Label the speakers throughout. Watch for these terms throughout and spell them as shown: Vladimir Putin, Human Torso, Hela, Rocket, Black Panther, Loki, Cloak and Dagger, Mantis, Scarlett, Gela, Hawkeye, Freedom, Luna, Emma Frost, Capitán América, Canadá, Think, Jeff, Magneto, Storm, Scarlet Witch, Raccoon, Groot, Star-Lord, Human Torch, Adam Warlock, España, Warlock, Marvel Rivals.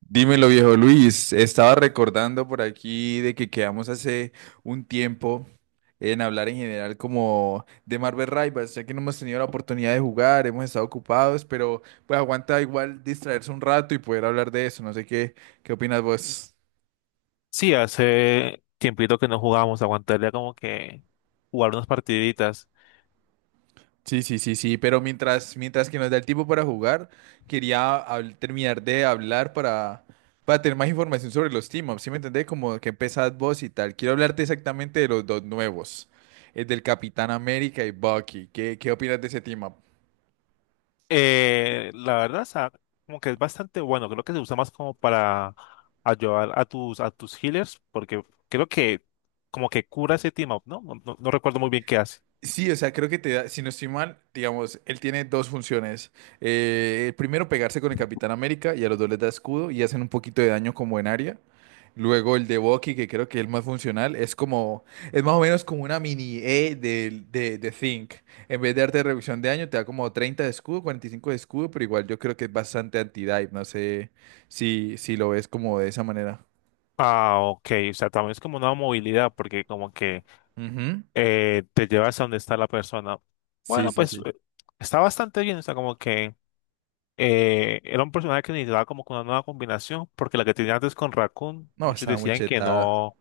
Speaker 1: Dímelo, viejo Luis. Estaba recordando por aquí de que quedamos hace un tiempo en hablar en general como de Marvel Rivals, ya que no hemos tenido la oportunidad de jugar, hemos estado ocupados, pero pues aguanta igual distraerse un rato y poder hablar de eso. No sé qué, qué opinas vos.
Speaker 2: Sí, hace tiempito que no jugábamos, aguantaría como que jugar unas partiditas.
Speaker 1: Sí, sí, sí, sí, pero mientras que nos da el tiempo para jugar, quería terminar de hablar para tener más información sobre los team-ups, ¿sí me entendés? Como que empezás vos y tal. Quiero hablarte exactamente de los dos nuevos, el del Capitán América y Bucky. Qué opinas de ese team-up?
Speaker 2: La verdad, o sea, como que es bastante bueno, creo que se usa más como para ayudar a tus healers, porque creo que como que cura ese team up, ¿no? No recuerdo muy bien qué hace.
Speaker 1: Sí, o sea, creo que te da, si no estoy mal, digamos, él tiene dos funciones. Primero, pegarse con el Capitán América y a los dos les da escudo y hacen un poquito de daño como en área. Luego el de Bucky, que creo que es el más funcional, es más o menos como una mini E de, Think. En vez de darte reducción de daño, te da como 30 de escudo, 45 de escudo, pero igual yo creo que es bastante anti-dive. No sé si lo ves como de esa manera.
Speaker 2: Ah, ok, o sea, también es como una movilidad, porque como que
Speaker 1: Ujú.
Speaker 2: te llevas a donde está la persona.
Speaker 1: Sí,
Speaker 2: Bueno,
Speaker 1: sí,
Speaker 2: pues
Speaker 1: sí.
Speaker 2: está bastante bien, o sea, como que... era un personaje que necesitaba como que una nueva combinación, porque la que tenía antes con Raccoon,
Speaker 1: No,
Speaker 2: muchos
Speaker 1: está muy
Speaker 2: decían que
Speaker 1: chetada.
Speaker 2: no,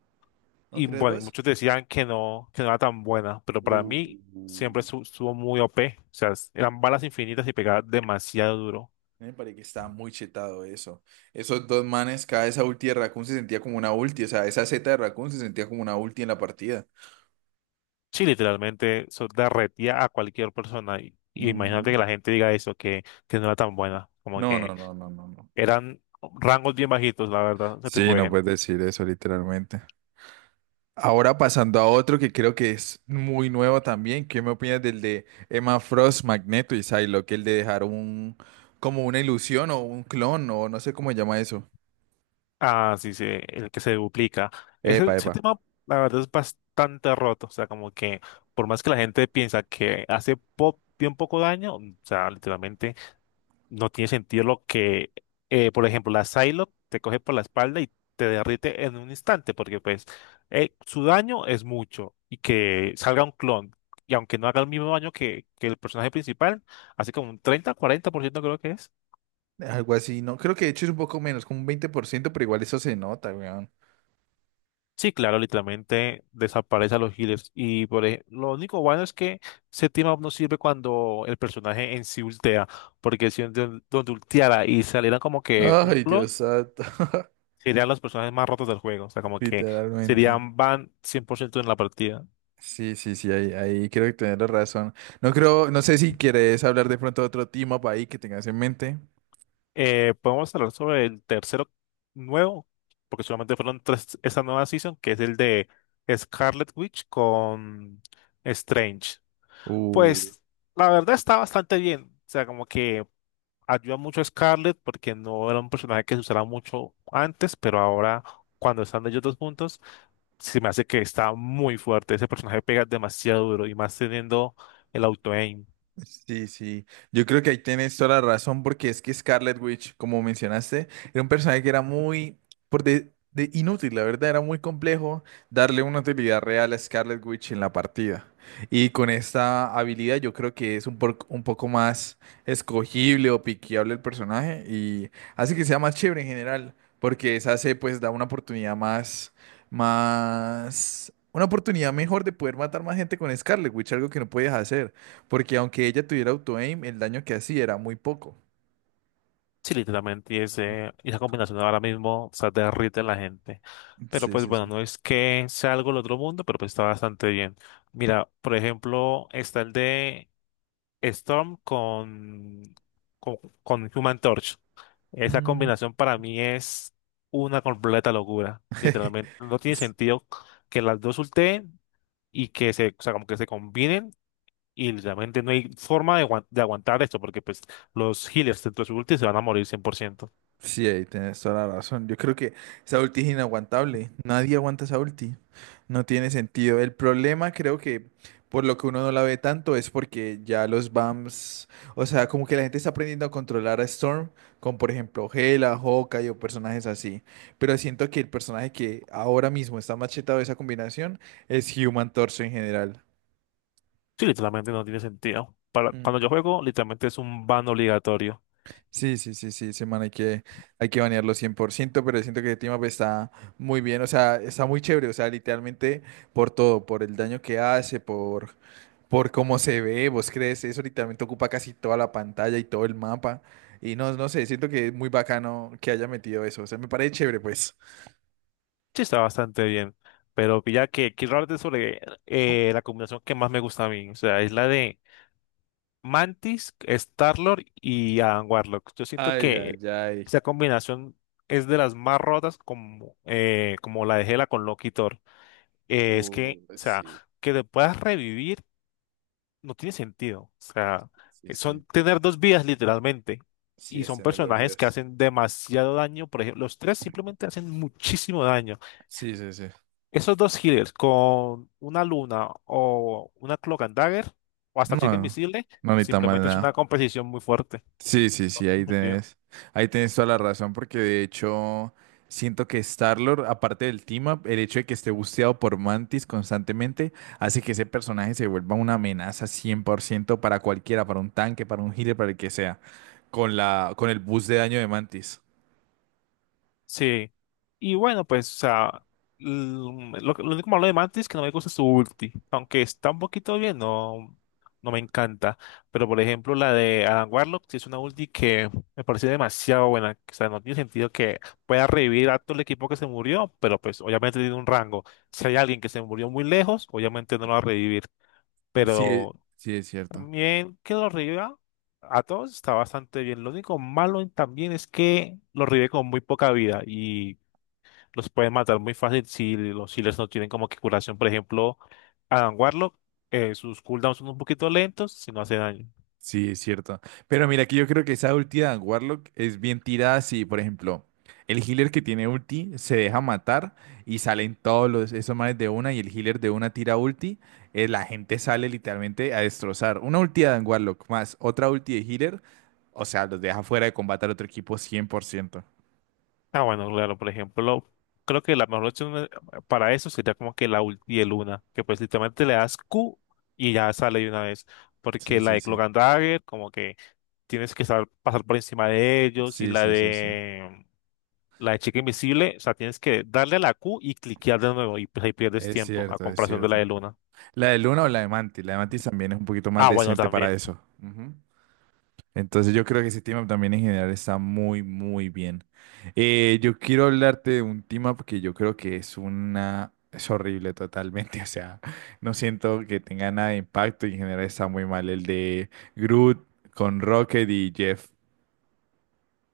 Speaker 1: ¿No
Speaker 2: y
Speaker 1: crees
Speaker 2: bueno, y
Speaker 1: vos?
Speaker 2: muchos decían que no era tan buena, pero para
Speaker 1: Uh.
Speaker 2: mí siempre estuvo muy OP, o sea, eran balas infinitas y pegaba demasiado duro.
Speaker 1: Me parece que estaba muy chetado eso. Esos dos manes, cada esa ulti de Raccoon se sentía como una ulti. O sea, esa Z de Raccoon se sentía como una ulti en la partida.
Speaker 2: Sí, literalmente eso derretía a cualquier persona. Y
Speaker 1: Ujú.
Speaker 2: imagínate que la gente diga eso, que no era tan buena. Como
Speaker 1: No, no,
Speaker 2: que
Speaker 1: no, no, no, no.
Speaker 2: eran rangos bien bajitos, la verdad, ese
Speaker 1: Sí,
Speaker 2: tipo de
Speaker 1: no puedes
Speaker 2: gente.
Speaker 1: decir eso literalmente. Ahora pasando a otro que creo que es muy nuevo también. ¿Qué me opinas del de Emma Frost, Magneto y Psylocke? El de dejar un, como una ilusión o un clon o no sé cómo se llama eso.
Speaker 2: Ah, sí, sí, el que se duplica. Ese,
Speaker 1: Epa,
Speaker 2: ese
Speaker 1: epa.
Speaker 2: tema, la verdad, es bastante roto. O sea, como que por más que la gente piensa que hace bien poco daño, o sea, literalmente no tiene sentido por ejemplo, la Psylocke te coge por la espalda y te derrite en un instante, porque pues su daño es mucho y que salga un clon. Y aunque no haga el mismo daño que el personaje principal, así como un 30, 40% creo que es.
Speaker 1: Algo así, no, creo que de hecho es un poco menos, como un 20% pero igual eso se nota, weón.
Speaker 2: Sí, claro, literalmente desaparece a los healers. Y por lo único bueno es que ese team up no sirve cuando el personaje en sí ultea. Porque si donde ulteara y saliera como que un
Speaker 1: Ay, Dios
Speaker 2: clon,
Speaker 1: santo.
Speaker 2: serían los personajes más rotos del juego. O sea, como que
Speaker 1: Literalmente.
Speaker 2: serían van 100% en la partida.
Speaker 1: Sí, sí, sí, ahí creo que tienes la razón. No creo, no sé si quieres hablar de pronto de otro team up ahí que tengas en mente.
Speaker 2: Podemos hablar sobre el tercero nuevo, porque solamente fueron tres esta nueva season, que es el de Scarlet Witch con Strange. Pues la verdad está bastante bien. O sea, como que ayuda mucho a Scarlett porque no era un personaje que se usara mucho antes, pero ahora cuando están ellos dos juntos, se me hace que está muy fuerte. Ese personaje pega demasiado duro y más teniendo el auto-aim.
Speaker 1: Sí, sí. Yo creo que ahí tienes toda la razón porque es que Scarlet Witch, como mencionaste, era un personaje que era muy por de inútil, la verdad, era muy complejo darle una utilidad real a Scarlet Witch en la partida. Y con esta habilidad yo creo que es un, un poco más escogible o piqueable el personaje y hace que sea más chévere en general, porque esa se pues da una oportunidad más, una oportunidad mejor de poder matar más gente con Scarlet Witch, algo que no podías hacer. Porque aunque ella tuviera auto-aim, el daño que hacía era muy poco.
Speaker 2: Sí, literalmente, y esa combinación ahora mismo, o sea, derrite a la gente. Pero
Speaker 1: Sí,
Speaker 2: pues
Speaker 1: sí,
Speaker 2: bueno,
Speaker 1: sí.
Speaker 2: no es que sea algo del otro mundo, pero pues está bastante bien. Mira, por ejemplo, está el de Storm con, con Human Torch. Esa
Speaker 1: Mm.
Speaker 2: combinación para mí es una completa locura. Literalmente, no tiene
Speaker 1: Es-
Speaker 2: sentido que las dos ulteen y que o sea, como que se combinen y literalmente no hay forma de aguantar esto porque pues los healers dentro de su ulti se van a morir 100%.
Speaker 1: Sí, ahí tienes toda la razón. Yo creo que esa ulti es inaguantable. Nadie aguanta esa ulti. No tiene sentido. El problema creo que por lo que uno no la ve tanto es porque ya los BAMs, o sea, como que la gente está aprendiendo a controlar a Storm con, por ejemplo, Gela, Hawkeye o personajes así. Pero siento que el personaje que ahora mismo está machetado de esa combinación es Human Torso en general.
Speaker 2: Sí, literalmente no tiene sentido. Para, cuando yo juego, literalmente es un ban obligatorio.
Speaker 1: Sí, sí, sí, sí, hay que banearlo 100% pero siento que Team Up está muy bien, o sea, está muy chévere, o sea, literalmente por todo, por el daño que hace, por cómo se ve, vos crees, eso literalmente ocupa casi toda la pantalla y todo el mapa, y no, no sé, siento que es muy bacano que haya metido eso, o sea, me parece chévere, pues.
Speaker 2: Sí, está bastante bien. Pero ya que quiero hablarte sobre la combinación que más me gusta a mí. O sea, es la de Mantis, Starlord y Adam Warlock. Yo siento
Speaker 1: Ay,
Speaker 2: que
Speaker 1: ay, ay.
Speaker 2: esa combinación es de las más rotas como, como la de Hela con Loki y Thor. Es o sea,
Speaker 1: Sí,
Speaker 2: que te puedas revivir no tiene sentido. O sea,
Speaker 1: sí, sí.
Speaker 2: son tener dos vidas literalmente.
Speaker 1: Sí,
Speaker 2: Y
Speaker 1: es
Speaker 2: son
Speaker 1: tener dos
Speaker 2: personajes que
Speaker 1: vidas.
Speaker 2: hacen demasiado daño. Por ejemplo, los tres simplemente hacen muchísimo daño.
Speaker 1: Sí, sí, sí.
Speaker 2: Esos dos healers con una luna o una cloak and dagger o hasta
Speaker 1: No,
Speaker 2: chica invisible,
Speaker 1: no necesita más
Speaker 2: simplemente es una
Speaker 1: nada.
Speaker 2: competición muy fuerte.
Speaker 1: Sí, sí, sí, ahí tenés toda la razón, porque de hecho siento que Star-Lord, aparte del team-up, el hecho de que esté busteado por Mantis constantemente hace que ese personaje se vuelva una amenaza 100% para cualquiera, para un tanque, para un healer, para el que sea, con el boost de daño de Mantis.
Speaker 2: Sí. Y bueno, pues, o sea, l- lo único malo de Mantis es que no me gusta su ulti. Aunque está un poquito bien, no, no me encanta. Pero por ejemplo, la de Adam Warlock, sí es una ulti que me parece demasiado buena. O sea, no tiene sentido que pueda revivir a todo el equipo que se murió, pero pues obviamente tiene un rango. Si hay alguien que se murió muy lejos, obviamente no lo va a revivir.
Speaker 1: Sí, es-
Speaker 2: Pero
Speaker 1: sí es cierto.
Speaker 2: también que lo reviva a todos está bastante bien. Lo único malo también es que lo revive con muy poca vida y los pueden matar muy fácil si los healers no tienen como que curación. Por ejemplo, Adam Warlock, sus cooldowns son un poquito lentos si no hace daño.
Speaker 1: Sí, es cierto. Pero mira, que yo creo que esa ulti de Warlock es bien tirada si, por ejemplo, el healer que tiene ulti se deja matar y salen todos los, esos manes de una y el healer de una tira ulti, la gente sale literalmente a destrozar. Una ulti de Warlock más otra ulti de healer, o sea, los deja fuera de combate al otro equipo 100%.
Speaker 2: Ah, bueno, claro, por ejemplo, creo que la mejor opción para eso sería como que la ulti de Luna, que pues literalmente le das Q y ya sale de una vez.
Speaker 1: Sí,
Speaker 2: Porque la
Speaker 1: sí,
Speaker 2: de
Speaker 1: sí.
Speaker 2: Cloak and Dagger, como que tienes que saber pasar por encima de ellos y
Speaker 1: Sí,
Speaker 2: la
Speaker 1: sí, sí, sí.
Speaker 2: de... La de chica invisible, o sea, tienes que darle a la Q y cliquear de nuevo y pues ahí pierdes
Speaker 1: Es
Speaker 2: tiempo a
Speaker 1: cierto, es
Speaker 2: comparación de la
Speaker 1: cierto.
Speaker 2: de Luna.
Speaker 1: La de Luna o la de Mantis. La de Mantis también es un poquito más
Speaker 2: Ah, bueno,
Speaker 1: decente
Speaker 2: también.
Speaker 1: para eso. Ujú. Entonces yo creo que ese team up también en general está muy, muy bien. Yo quiero hablarte de un team up que yo creo que es una... Es horrible totalmente, o sea, no siento que tenga nada de impacto y en general está muy mal el de Groot con Rocket y Jeff.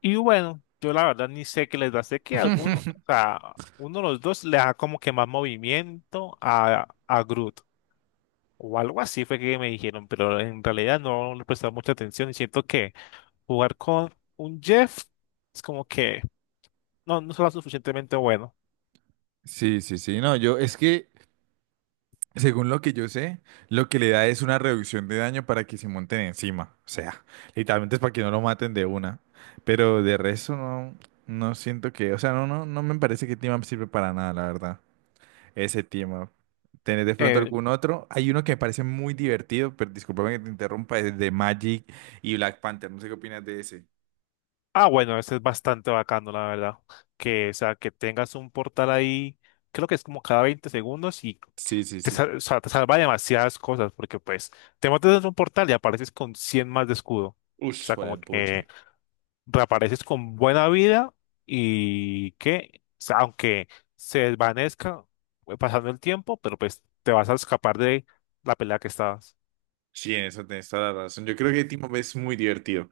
Speaker 2: Y bueno, yo la verdad ni sé qué les da. Sé que alguno, o sea, uno de los dos le da como que más movimiento a Groot. O algo así fue que me dijeron, pero en realidad no le prestaba mucha atención y siento que jugar con un Jeff es como que no, no será suficientemente bueno.
Speaker 1: Sí, sí, sí, no, yo es que Según lo que yo sé, lo que le da es una reducción de daño para que se monten encima. O sea, literalmente es para que no lo maten de una. Pero de resto no, no siento que, o sea, no, no, no me parece que team up sirve para nada, la verdad. Ese team up. ¿Tenés de pronto
Speaker 2: Eh,
Speaker 1: algún otro? Hay uno que me parece muy divertido, pero discúlpame que te interrumpa, es de Magic y Black Panther. No sé qué opinas de ese.
Speaker 2: bueno, ese es bastante bacano, la verdad. Que, o sea, que tengas un portal ahí, creo que es como cada 20 segundos y
Speaker 1: Sí, sí, sí.
Speaker 2: o sea, te salva de demasiadas cosas, porque pues te metes en un portal y apareces con 100 más de escudo. O
Speaker 1: Ush,
Speaker 2: sea, como
Speaker 1: pucha.
Speaker 2: que reapareces con buena vida y que, o sea, aunque se desvanezca pasando el tiempo, pero pues te vas a escapar de la pelea que estabas.
Speaker 1: Sí, en eso tienes toda la razón. Yo creo que Team Up es muy divertido.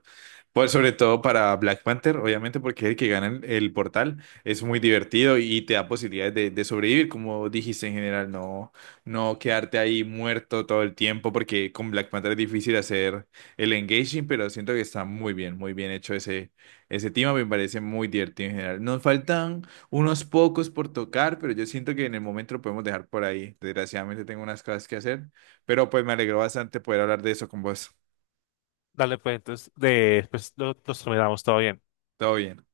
Speaker 1: Pues sobre todo para Black Panther, obviamente, porque es el que gana el portal. Es muy divertido y te da posibilidades de sobrevivir, como dijiste en general, no, no quedarte ahí muerto todo el tiempo, porque con Black Panther es difícil hacer el engaging, pero siento que está muy bien hecho ese team up, me parece muy divertido en general. Nos faltan unos pocos por tocar, pero yo siento que en el momento lo podemos dejar por ahí. Desgraciadamente tengo unas cosas que hacer. Pero pues me alegró bastante poder hablar de eso con vos.
Speaker 2: Dale, pues entonces nos terminamos todo bien.
Speaker 1: Todo bien.